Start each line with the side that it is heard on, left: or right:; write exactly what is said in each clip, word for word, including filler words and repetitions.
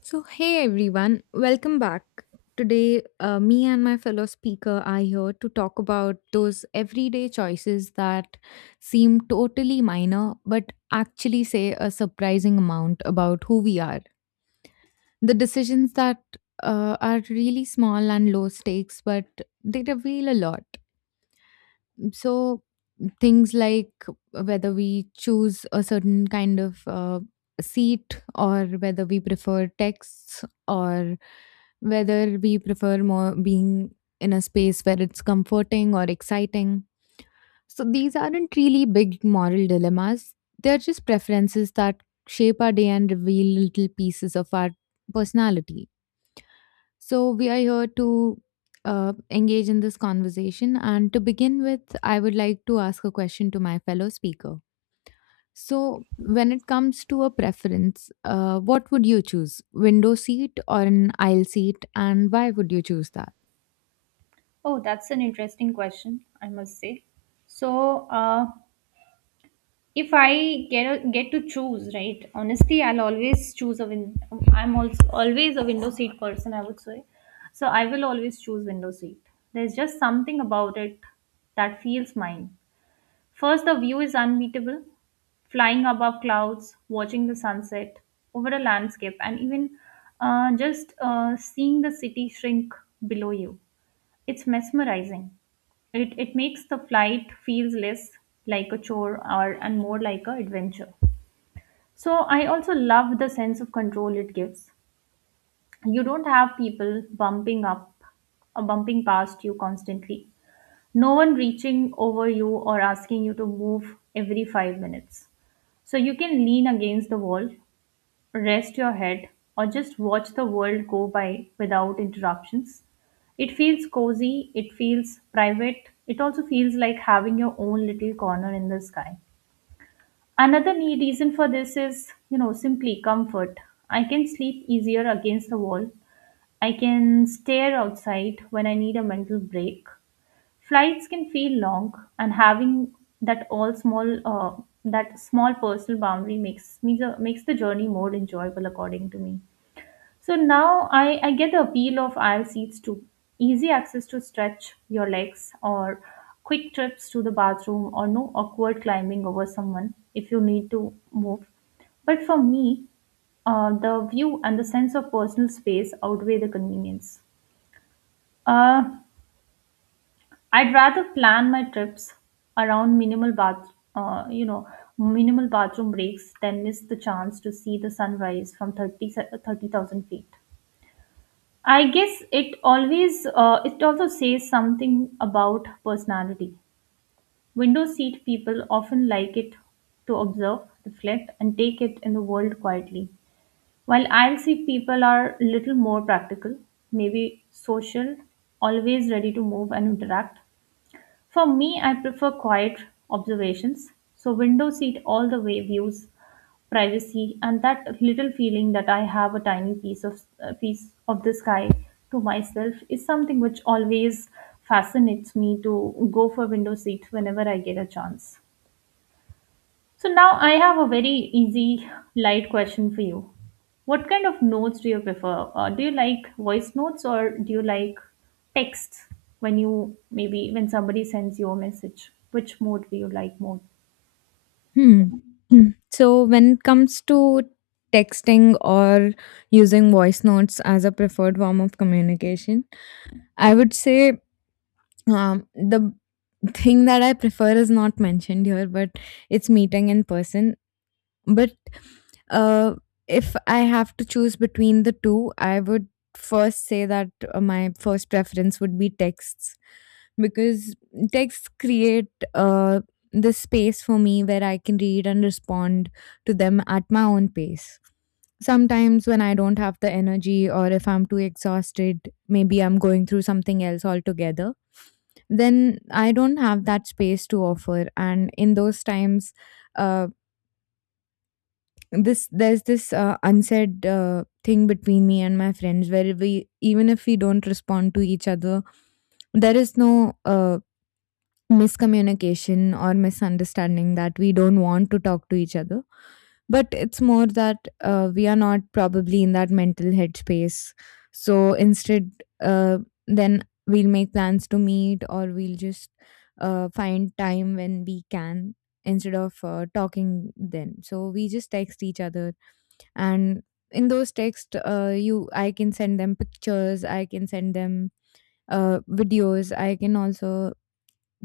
left: So, hey everyone, welcome back. Today, uh, me and my fellow speaker are here to talk about those everyday choices that seem totally minor but actually say a surprising amount about who we are. The decisions that uh, are really small and low stakes, but they reveal a lot. So things like whether we choose a certain kind of uh, seat or whether we prefer texts or whether we prefer more being in a space where it's comforting or exciting. So these aren't really big moral dilemmas. They're just preferences that shape our day and reveal little pieces of our personality. So, we are here to uh, engage in this conversation. And to begin with, I would like to ask a question to my fellow speaker. So, when it comes to a preference, uh, what would you choose? Window seat or an aisle seat? And why would you choose that?
right: Oh, that's an interesting question, I must say. So, uh, if I get a, get to choose, right? Honestly, I'll always choose a win. I'm also always a window seat person, I would say. So I will always choose window seat. There's just something about it that feels mine. First, the view is unbeatable. Flying above clouds, watching the sunset over a landscape, and even uh, just uh, seeing the city shrink below you. It's mesmerizing it, it makes the flight feels less like a chore or and more like a adventure. So I also love the sense of control it gives. You don't have people bumping up or bumping past you constantly. No one reaching over you or asking you to move every five minutes. So you can lean against the wall, rest your head, or just watch the world go by without interruptions. It feels cozy, it feels private, it also feels like having your own little corner in the sky. Another neat reason for this is, you know, simply comfort. I can sleep easier against the wall. I can stare outside when I need a mental break. Flights can feel long, and having that all small, uh, that small personal boundary makes me the, makes the journey more enjoyable, according to me. So now I, I get the appeal of aisle seats too. Easy access to stretch your legs, or quick trips to the bathroom, or no awkward climbing over someone if you need to move. But for me, uh, the view and the sense of personal space outweigh the convenience. Uh, I'd rather plan my trips around minimal bath, uh, you know, minimal bathroom breaks than miss the chance to see the sunrise from thirty, se- thirty thousand feet. I guess it always uh, it also says something about personality. Window seat people often like it to observe, reflect, and take it in the world quietly. While aisle seat people are little more practical, maybe social, always ready to move and interact. For me, I prefer quiet observations, so window seat all the way, views, privacy, and that little feeling that I have a tiny piece of uh, piece of the sky to myself is something which always fascinates me to go for window seat whenever I get a chance. So now I have a very easy, light question for you. What kind of notes do you prefer? Uh, do you like voice notes or do you like text when you maybe when somebody sends you a message? Which mode do you like more?
left: Hmm. Mm. So, when it comes to texting or using voice notes as a preferred form of communication, I would say um, the thing that I prefer is not mentioned here, but it's meeting in person. But uh, if I have to choose between the two, I would first say that uh, my first preference would be texts because texts create uh, this space for me where I can read and respond to them at my own pace. Sometimes, when I don't have the energy or if I'm too exhausted, maybe I'm going through something else altogether, then I don't have that space to offer. And in those times, uh, this there's this uh, unsaid uh, thing between me and my friends where, we even if we don't respond to each other, there is no uh, miscommunication or misunderstanding that we don't want to talk to each other, but it's more that uh, we are not probably in that mental headspace. So instead, uh, then we'll make plans to meet, or we'll just uh, find time when we can instead of uh, talking then, so we just text each other. And in those texts, uh, you I can send them pictures, I can send them uh, videos, I can also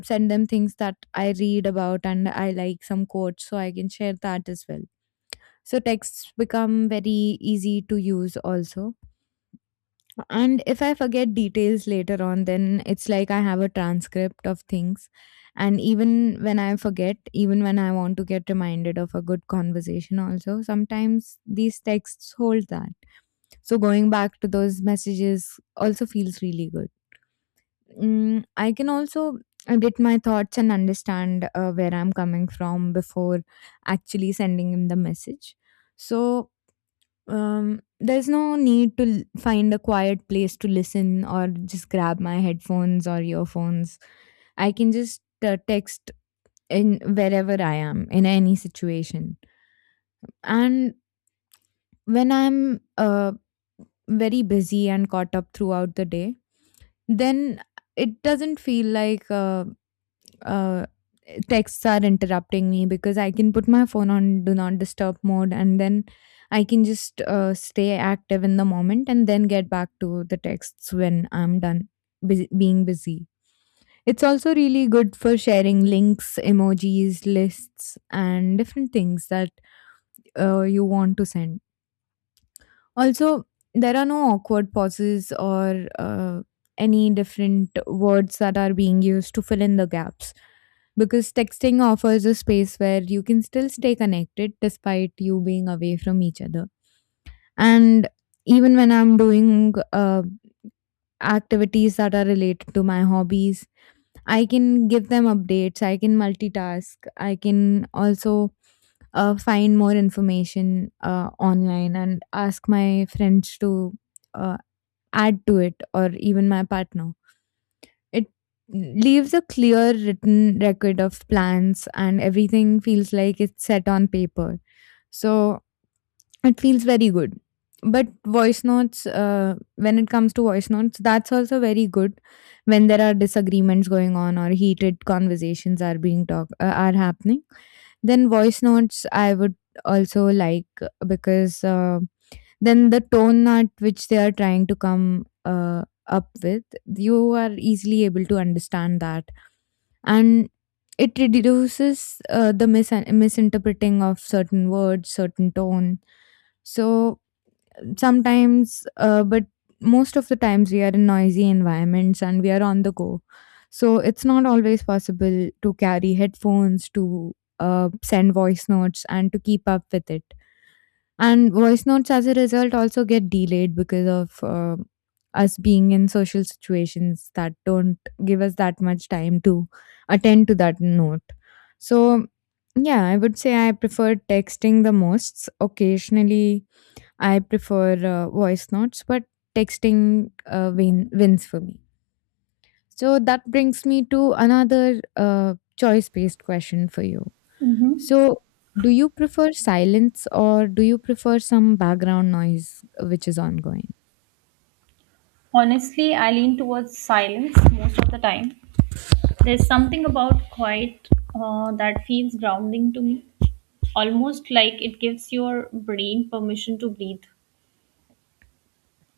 left: send them things that I read about and I like some quotes, so I can share that as well. So texts become very easy to use also. And if I forget details later on, then it's like I have a transcript of things. And even when I forget, even when I want to get reminded of a good conversation, also, sometimes these texts hold that. So going back to those messages also feels really good. Mm, I can also get my thoughts and understand uh, where I'm coming from before actually sending him the message. So Um, there's no need to l- find a quiet place to listen or just grab my headphones or earphones. I can just uh, text in wherever I am in any situation. And when I'm uh, very busy and caught up throughout the day, then it doesn't feel like uh, uh, texts are interrupting me, because I can put my phone on do not disturb mode, and then I can just uh, stay active in the moment and then get back to the texts when I'm done busy, being busy. It's also really good for sharing links, emojis, lists, and different things that uh, you want to send. Also, there are no awkward pauses or uh, any different words that are being used to fill in the gaps, because texting offers a space where you can still stay connected despite you being away from each other. And even when I'm doing uh, activities that are related to my hobbies, I can give them updates, I can multitask, I can also uh, find more information uh, online and ask my friends to. Uh, Add to it, or even my partner. It leaves a clear written record of plans, and everything feels like it's set on paper. So it feels very good. But voice notes, uh, when it comes to voice notes, that's also very good when there are disagreements going on or heated conversations are being talk uh, are happening. Then voice notes I would also like because uh, then the tone at which they are trying to come uh, up with, you are easily able to understand that. And it reduces uh, the mis- misinterpreting of certain words, certain tone. So sometimes, uh, but most of the times, we are in noisy environments and we are on the go. So it's not always possible to carry headphones, to uh, send voice notes, and to keep up with it, and voice notes, as a result, also get delayed because of uh, us being in social situations that don't give us that much time to attend to that note. So, yeah, I would say I prefer texting the most. Occasionally, I prefer uh, voice notes, but texting uh, win- wins for me. So, that brings me to another uh, choice based question for you.
right: Mm-hmm.
left: So, do you prefer silence, or do you prefer some background noise uh, which is ongoing?
right: Honestly, I lean towards silence most of the time. There's something about quiet uh, that feels grounding to me, almost like it gives your brain permission to breathe.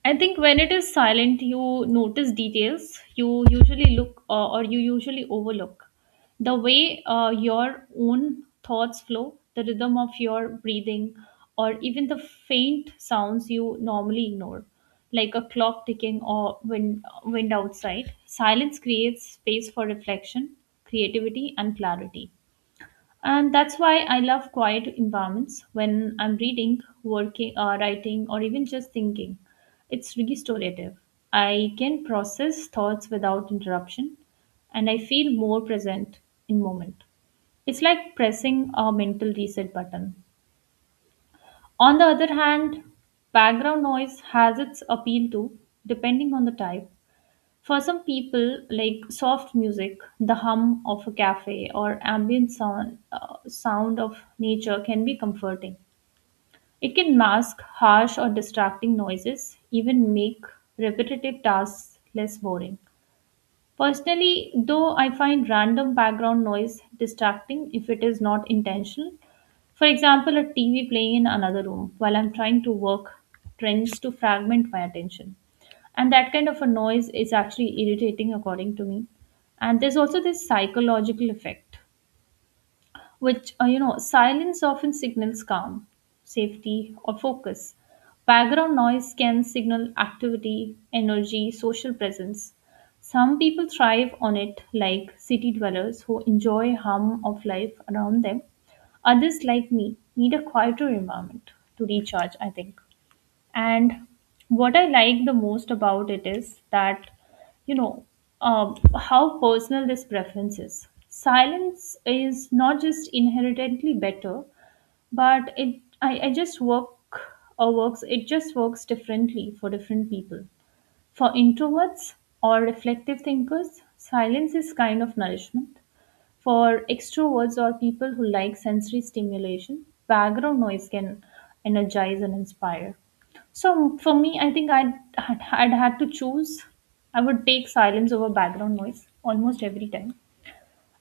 right: I think when it is silent, you notice details you usually look uh, or you usually overlook. The way uh, your own thoughts flow, the rhythm of your breathing, or even the faint sounds you normally ignore, like a clock ticking or wind, wind outside. Silence creates space for reflection, creativity, and clarity. And that's why I love quiet environments when I'm reading, working, uh, writing, or even just thinking. It's restorative. I can process thoughts without interruption, and I feel more present in moment. It's like pressing a mental reset button. On the other hand, background noise has its appeal too, depending on the type. For some people, like soft music, the hum of a cafe or ambient sound, uh, sound of nature can be comforting. It can mask harsh or distracting noises, even make repetitive tasks less boring. Personally, though, I find random background noise distracting if it is not intentional. For example, a T V playing in another room while I'm trying to work trends to fragment my attention. And that kind of a noise is actually irritating, according to me. And there's also this psychological effect which uh, you know silence often signals calm, safety or focus. Background noise can signal activity, energy, social presence. Some people thrive on it, like city dwellers who enjoy hum of life around them. Others like me need a quieter environment to recharge, I think. And what I like the most about it is that, you know, um, how personal this preference is. Silence is not just inherently better, but it I, I just work or works it just works differently for different people. For introverts or reflective thinkers, silence is kind of nourishment. For extroverts or people who like sensory stimulation, background noise can energize and inspire. So for me, I think I'd, I'd I'd had to choose. I would take silence over background noise almost every time.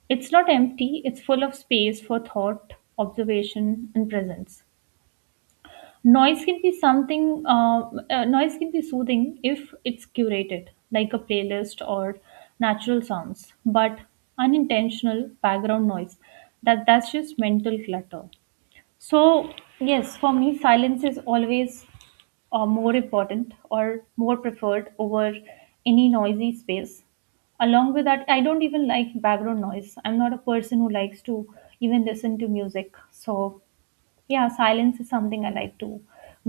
right: It's not empty, it's full of space for thought, observation, and presence. Noise can be something, uh, uh, noise can be soothing if it's curated, like a playlist or natural sounds, but unintentional background noise, that that's just mental clutter. So yes, for me, silence is always uh, more important or more preferred over any noisy space. Along with that, I don't even like background noise. I'm not a person who likes to even listen to music. So yeah, silence is something I like to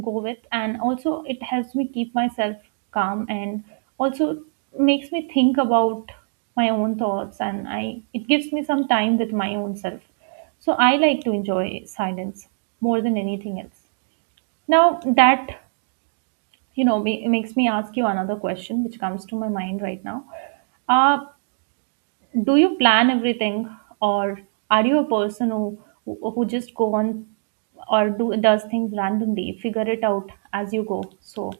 right: go with, and also it helps me keep myself calm and also makes me think about my own thoughts, and I it gives me some time with my own self. So I like to enjoy silence more than anything else. Now that you know ma- makes me ask you another question which comes to my mind right now. Uh, do you plan everything, or are you a person who who just go on or do does things randomly, figure it out as you go? So,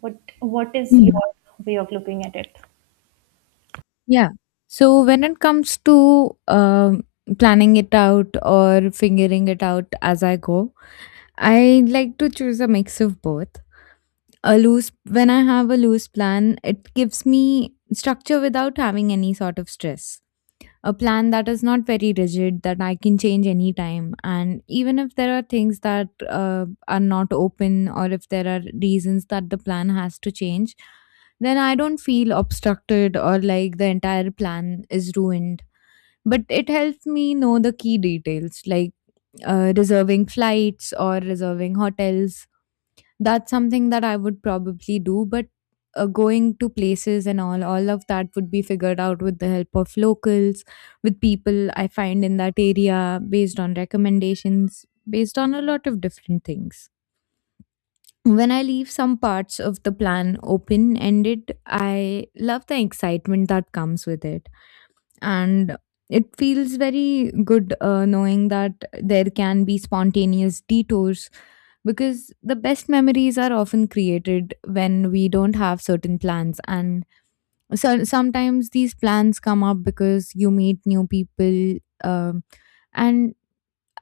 right: what what is
left: Hmm.
right: your way of looking at it?
left: Yeah. So when it comes to um planning it out or figuring it out as I go, I like to choose a mix of both. A loose When I have a loose plan, it gives me structure without having any sort of stress. A plan that is not very rigid, that I can change anytime, and even if there are things that uh, are not open, or if there are reasons that the plan has to change, then I don't feel obstructed or like the entire plan is ruined. But it helps me know the key details, like uh, reserving flights or reserving hotels. That's something that I would probably do, but uh, going to places and all, all of that would be figured out with the help of locals, with people I find in that area, based on recommendations, based on a lot of different things. When I leave some parts of the plan open ended, I love the excitement that comes with it, and it feels very good uh, knowing that there can be spontaneous detours, because the best memories are often created when we don't have certain plans. And so sometimes these plans come up because you meet new people, um and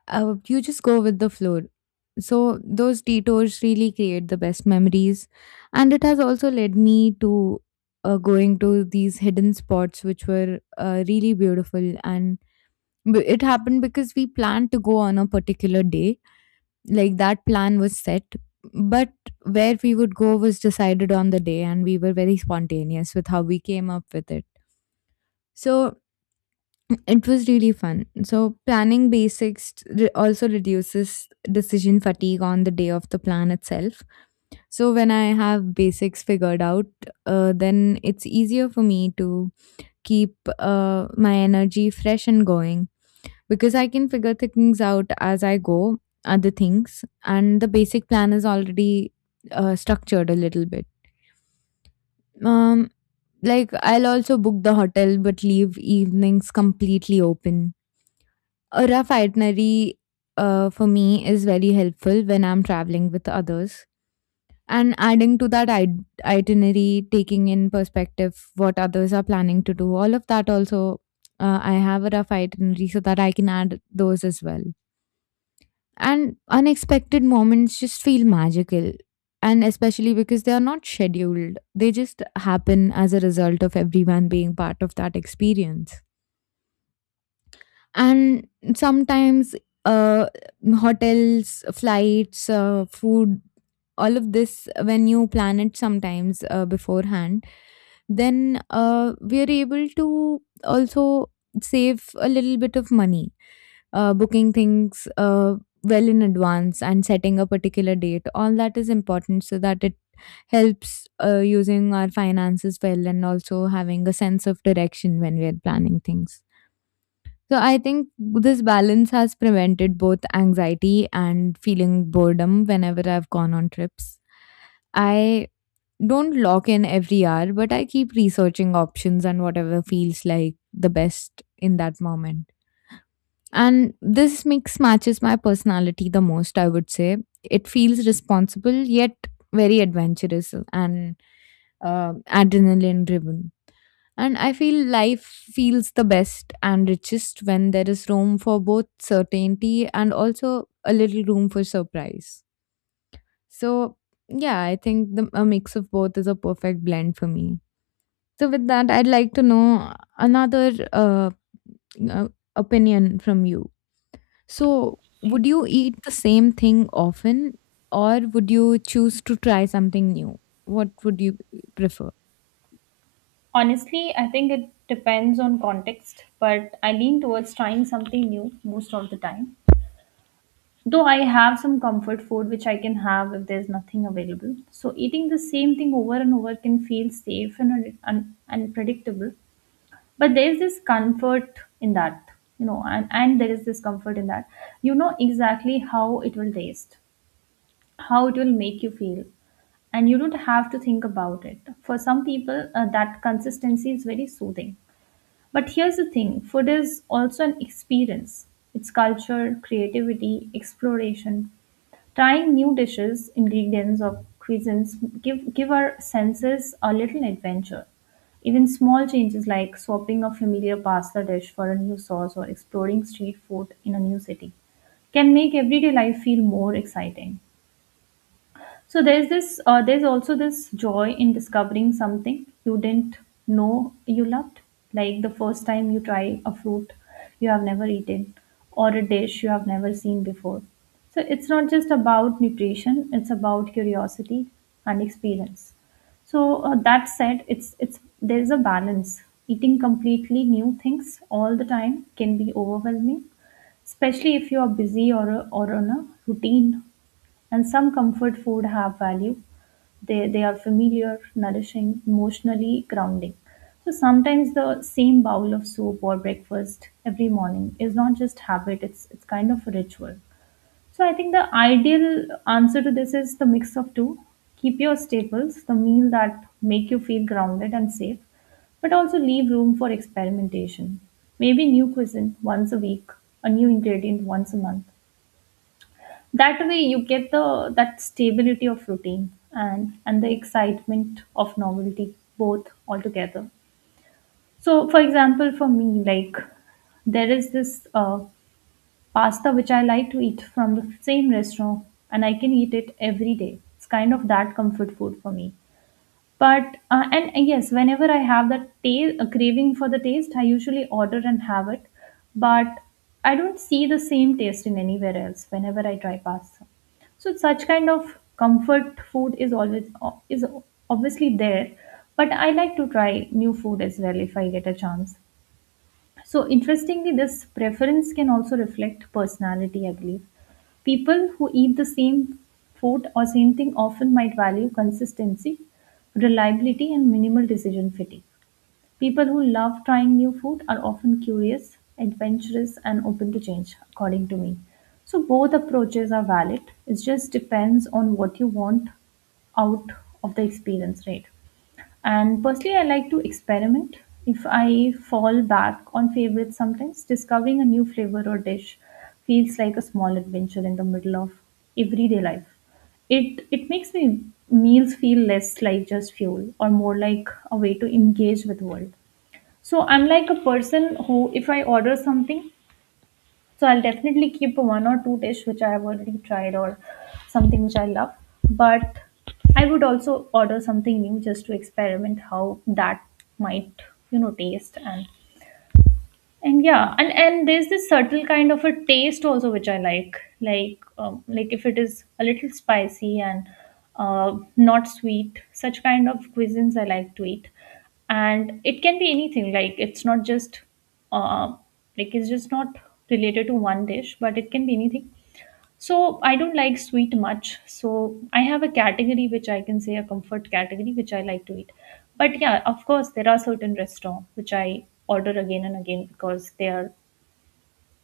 left: uh, you just go with the flow. So those detours really create the best memories, and it has also led me to uh, going to these hidden spots, which were uh, really beautiful. And b- it happened because we planned to go on a particular day, like that plan was set, but where we would go was decided on the day, and we were very spontaneous with how we came up with it. So it was really fun. So, planning basics re- also reduces decision fatigue on the day of the plan itself. So, when I have basics figured out, uh, then it's easier for me to keep uh, my energy fresh and going, because I can figure things out as I go, other things, and the basic plan is already uh, structured a little bit. Um, like, I'll also book the hotel but leave evenings completely open. A rough itinerary, uh, for me, is very helpful when I'm traveling with others. And adding to that it- itinerary, taking in perspective what others are planning to do, all of that also, uh, I have a rough itinerary so that I can add those as well. And unexpected moments just feel magical. And especially because they are not scheduled, they just happen as a result of everyone being part of that experience. And sometimes uh, hotels, flights, uh, food, all of this, when you plan it sometimes uh, beforehand, then uh, we are able to also save a little bit of money uh, booking things uh, well in advance and setting a particular date. All that is important so that it helps uh, using our finances well, and also having a sense of direction when we are planning things. So I think this balance has prevented both anxiety and feeling boredom whenever I've gone on trips. I don't lock in every hour, but I keep researching options and whatever feels like the best in that moment. And this mix matches my personality the most, I would say. It feels responsible yet very adventurous and uh, adrenaline driven. And I feel life feels the best and richest when there is room for both certainty and also a little room for surprise. So, yeah, I think the, a mix of both is a perfect blend for me. So, with that, I'd like to know another uh, uh, opinion from you. So, would you eat the same thing often, or would you choose to try something new? What would you prefer?
right: Honestly, I think it depends on context, but I lean towards trying something new most of the time. Though I have some comfort food which I can have if there's nothing available. So eating the same thing over and over can feel safe and un- un- unpredictable. But there's this comfort in that you know and, and there is this comfort in that you know exactly how it will taste, how it will make you feel, and you don't have to think about it. For some people, uh, that consistency is very soothing. But here's the thing, food is also an experience. It's culture, creativity, exploration. Trying new dishes, ingredients, or cuisines give, give our senses a little adventure. Even small changes like swapping a familiar pasta dish for a new sauce or exploring street food in a new city can make everyday life feel more exciting. So there's this uh, there's also this joy in discovering something you didn't know you loved. Like the first time you try a fruit you have never eaten or a dish you have never seen before. So it's not just about nutrition, it's about curiosity and experience. So uh, that said, it's it's there's a balance. Eating completely new things all the time can be overwhelming, especially if you are busy or or on a routine, and some comfort food have value. They they are familiar, nourishing, emotionally grounding. So sometimes the same bowl of soup or breakfast every morning is not just habit, it's it's kind of a ritual. So I think the ideal answer to this is the mix of two. Keep your staples, the meal that make you feel grounded and safe, but also leave room for experimentation. Maybe new cuisine once a week, a new ingredient once a month. That way you get the that stability of routine and and the excitement of novelty both altogether. So for example, for me, like there is this uh, pasta which I like to eat from the same restaurant, and I can eat it every day. It's kind of that comfort food for me. But uh, and uh, yes, whenever I have that ta- a craving for the taste, I usually order and have it. But I don't see the same taste in anywhere else whenever I try pasta. So such kind of comfort food is always uh, is obviously there, but I like to try new food as well if I get a chance. So interestingly, this preference can also reflect personality, I believe. People who eat the same food or same thing often might value consistency, reliability, and minimal decision fatigue. People who love trying new food are often curious, adventurous, and open to change, according to me. So both approaches are valid. It just depends on what you want out of the experience, right? And personally, I like to experiment. If I fall back on favorites sometimes, discovering a new flavor or dish feels like a small adventure in the middle of everyday life. It it makes me meals feel less like just fuel or more like a way to engage with world. So I'm like a person who if I order something, so I'll definitely keep one or two dish which I've already tried or something which I love. But I would also order something new just to experiment how that might, you know, taste. and and yeah, and and there's this subtle kind of a taste also which I like like um, like if it is a little spicy and uh, not sweet. Such kind of cuisines I like to eat, and it can be anything. Like it's not just uh, like it's just not related to one dish, but it can be anything. So I don't like sweet much. So I have a category which I can say a comfort category which I like to eat. But yeah, of course there are certain restaurants which I order again and again because they are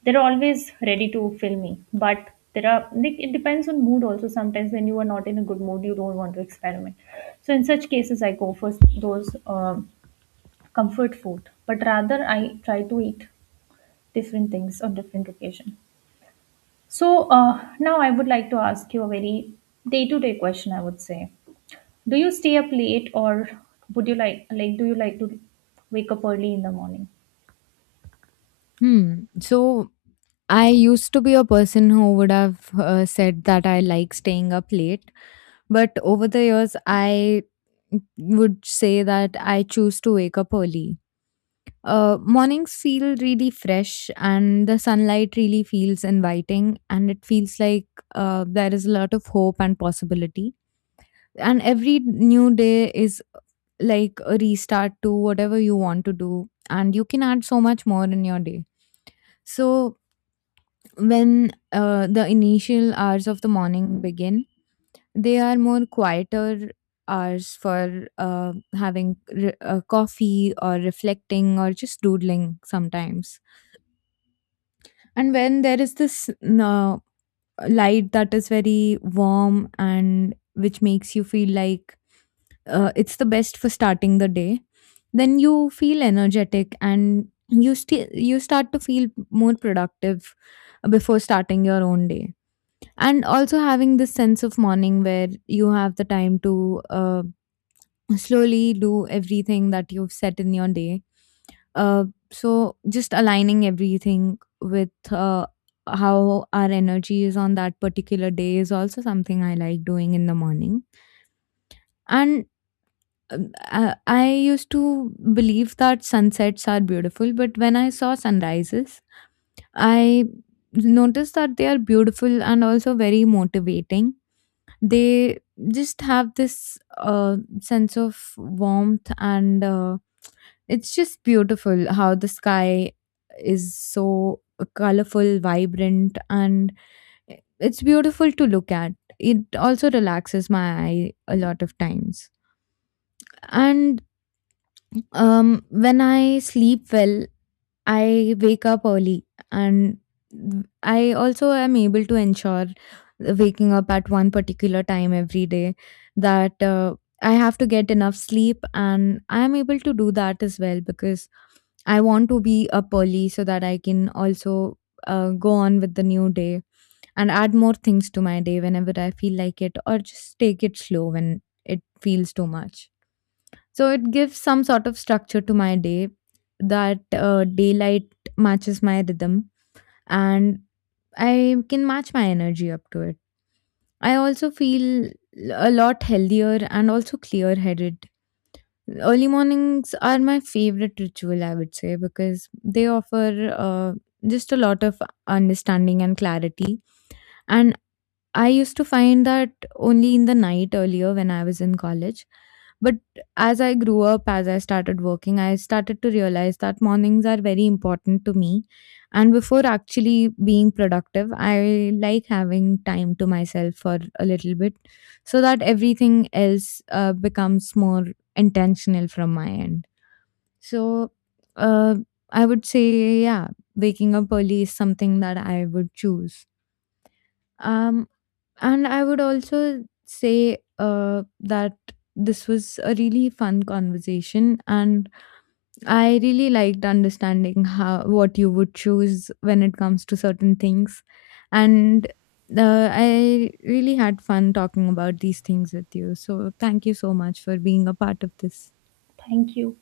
right: they're always ready to fill me. But there are, like, it depends on mood also. Sometimes when you are not in a good mood, you don't want to experiment. So in such cases, I go for those um comfort food. But rather, I try to eat different things on different occasion. So uh, now I would like to ask you a very day-to-day question, I would say. Do you stay up late or would you like like do you like to wake up early in the morning?
left: Hmm. So, I used to be a person who would have uh, said that I like staying up late. But over the years, I would say that I choose to wake up early. Uh, mornings feel really fresh, and the sunlight really feels inviting, and it feels like uh, there is a lot of hope and possibility. And every new day is like a restart to whatever you want to do, and you can add so much more in your day. So, when uh, the initial hours of the morning begin, they are more quieter hours for uh, having re- uh, coffee or reflecting or just doodling sometimes. And when there is this uh, light that is very warm and which makes you feel like uh, it's the best for starting the day, then you feel energetic and you st- you start to feel more productive before starting your own day, and also having this sense of morning where you have the time to uh, slowly do everything that you've set in your day. Uh, so just aligning everything with uh, how our energy is on that particular day is also something I like doing in the morning. And um, I, I used to believe that sunsets are beautiful, but when I saw sunrises, I noticed that they are beautiful and also very motivating. They just have this uh, sense of warmth, and uh, It's just beautiful how the sky is so colorful, vibrant, and it's beautiful to look at. It also relaxes my eye a lot of times. And um, when I sleep well, I wake up early, and I also am able to ensure waking up at one particular time every day, that uh, I have to get enough sleep, and I am able to do that as well because I want to be up early so that I can also uh, go on with the new day and add more things to my day whenever I feel like it, or just take it slow when it feels too much. So it gives some sort of structure to my day, that uh, daylight matches my rhythm and I can match my energy up to it. I also feel a lot healthier and also clear headed. Early mornings are my favorite ritual, I would say, because they offer uh, just a lot of understanding and clarity. And I used to find that only in the night earlier when I was in college. But as I grew up, as I started working, I started to realize that mornings are very important to me. And before actually being productive, I like having time to myself for a little bit so that everything else uh, becomes more intentional from my end. So uh, I would say, yeah, waking up early is something that I would choose. Um, and I would also say uh, that this was a really fun conversation, and I really liked understanding how what you would choose when it comes to certain things, and uh, I really had fun talking about these things with you. So thank you so much for being a part of this.
right: Thank you.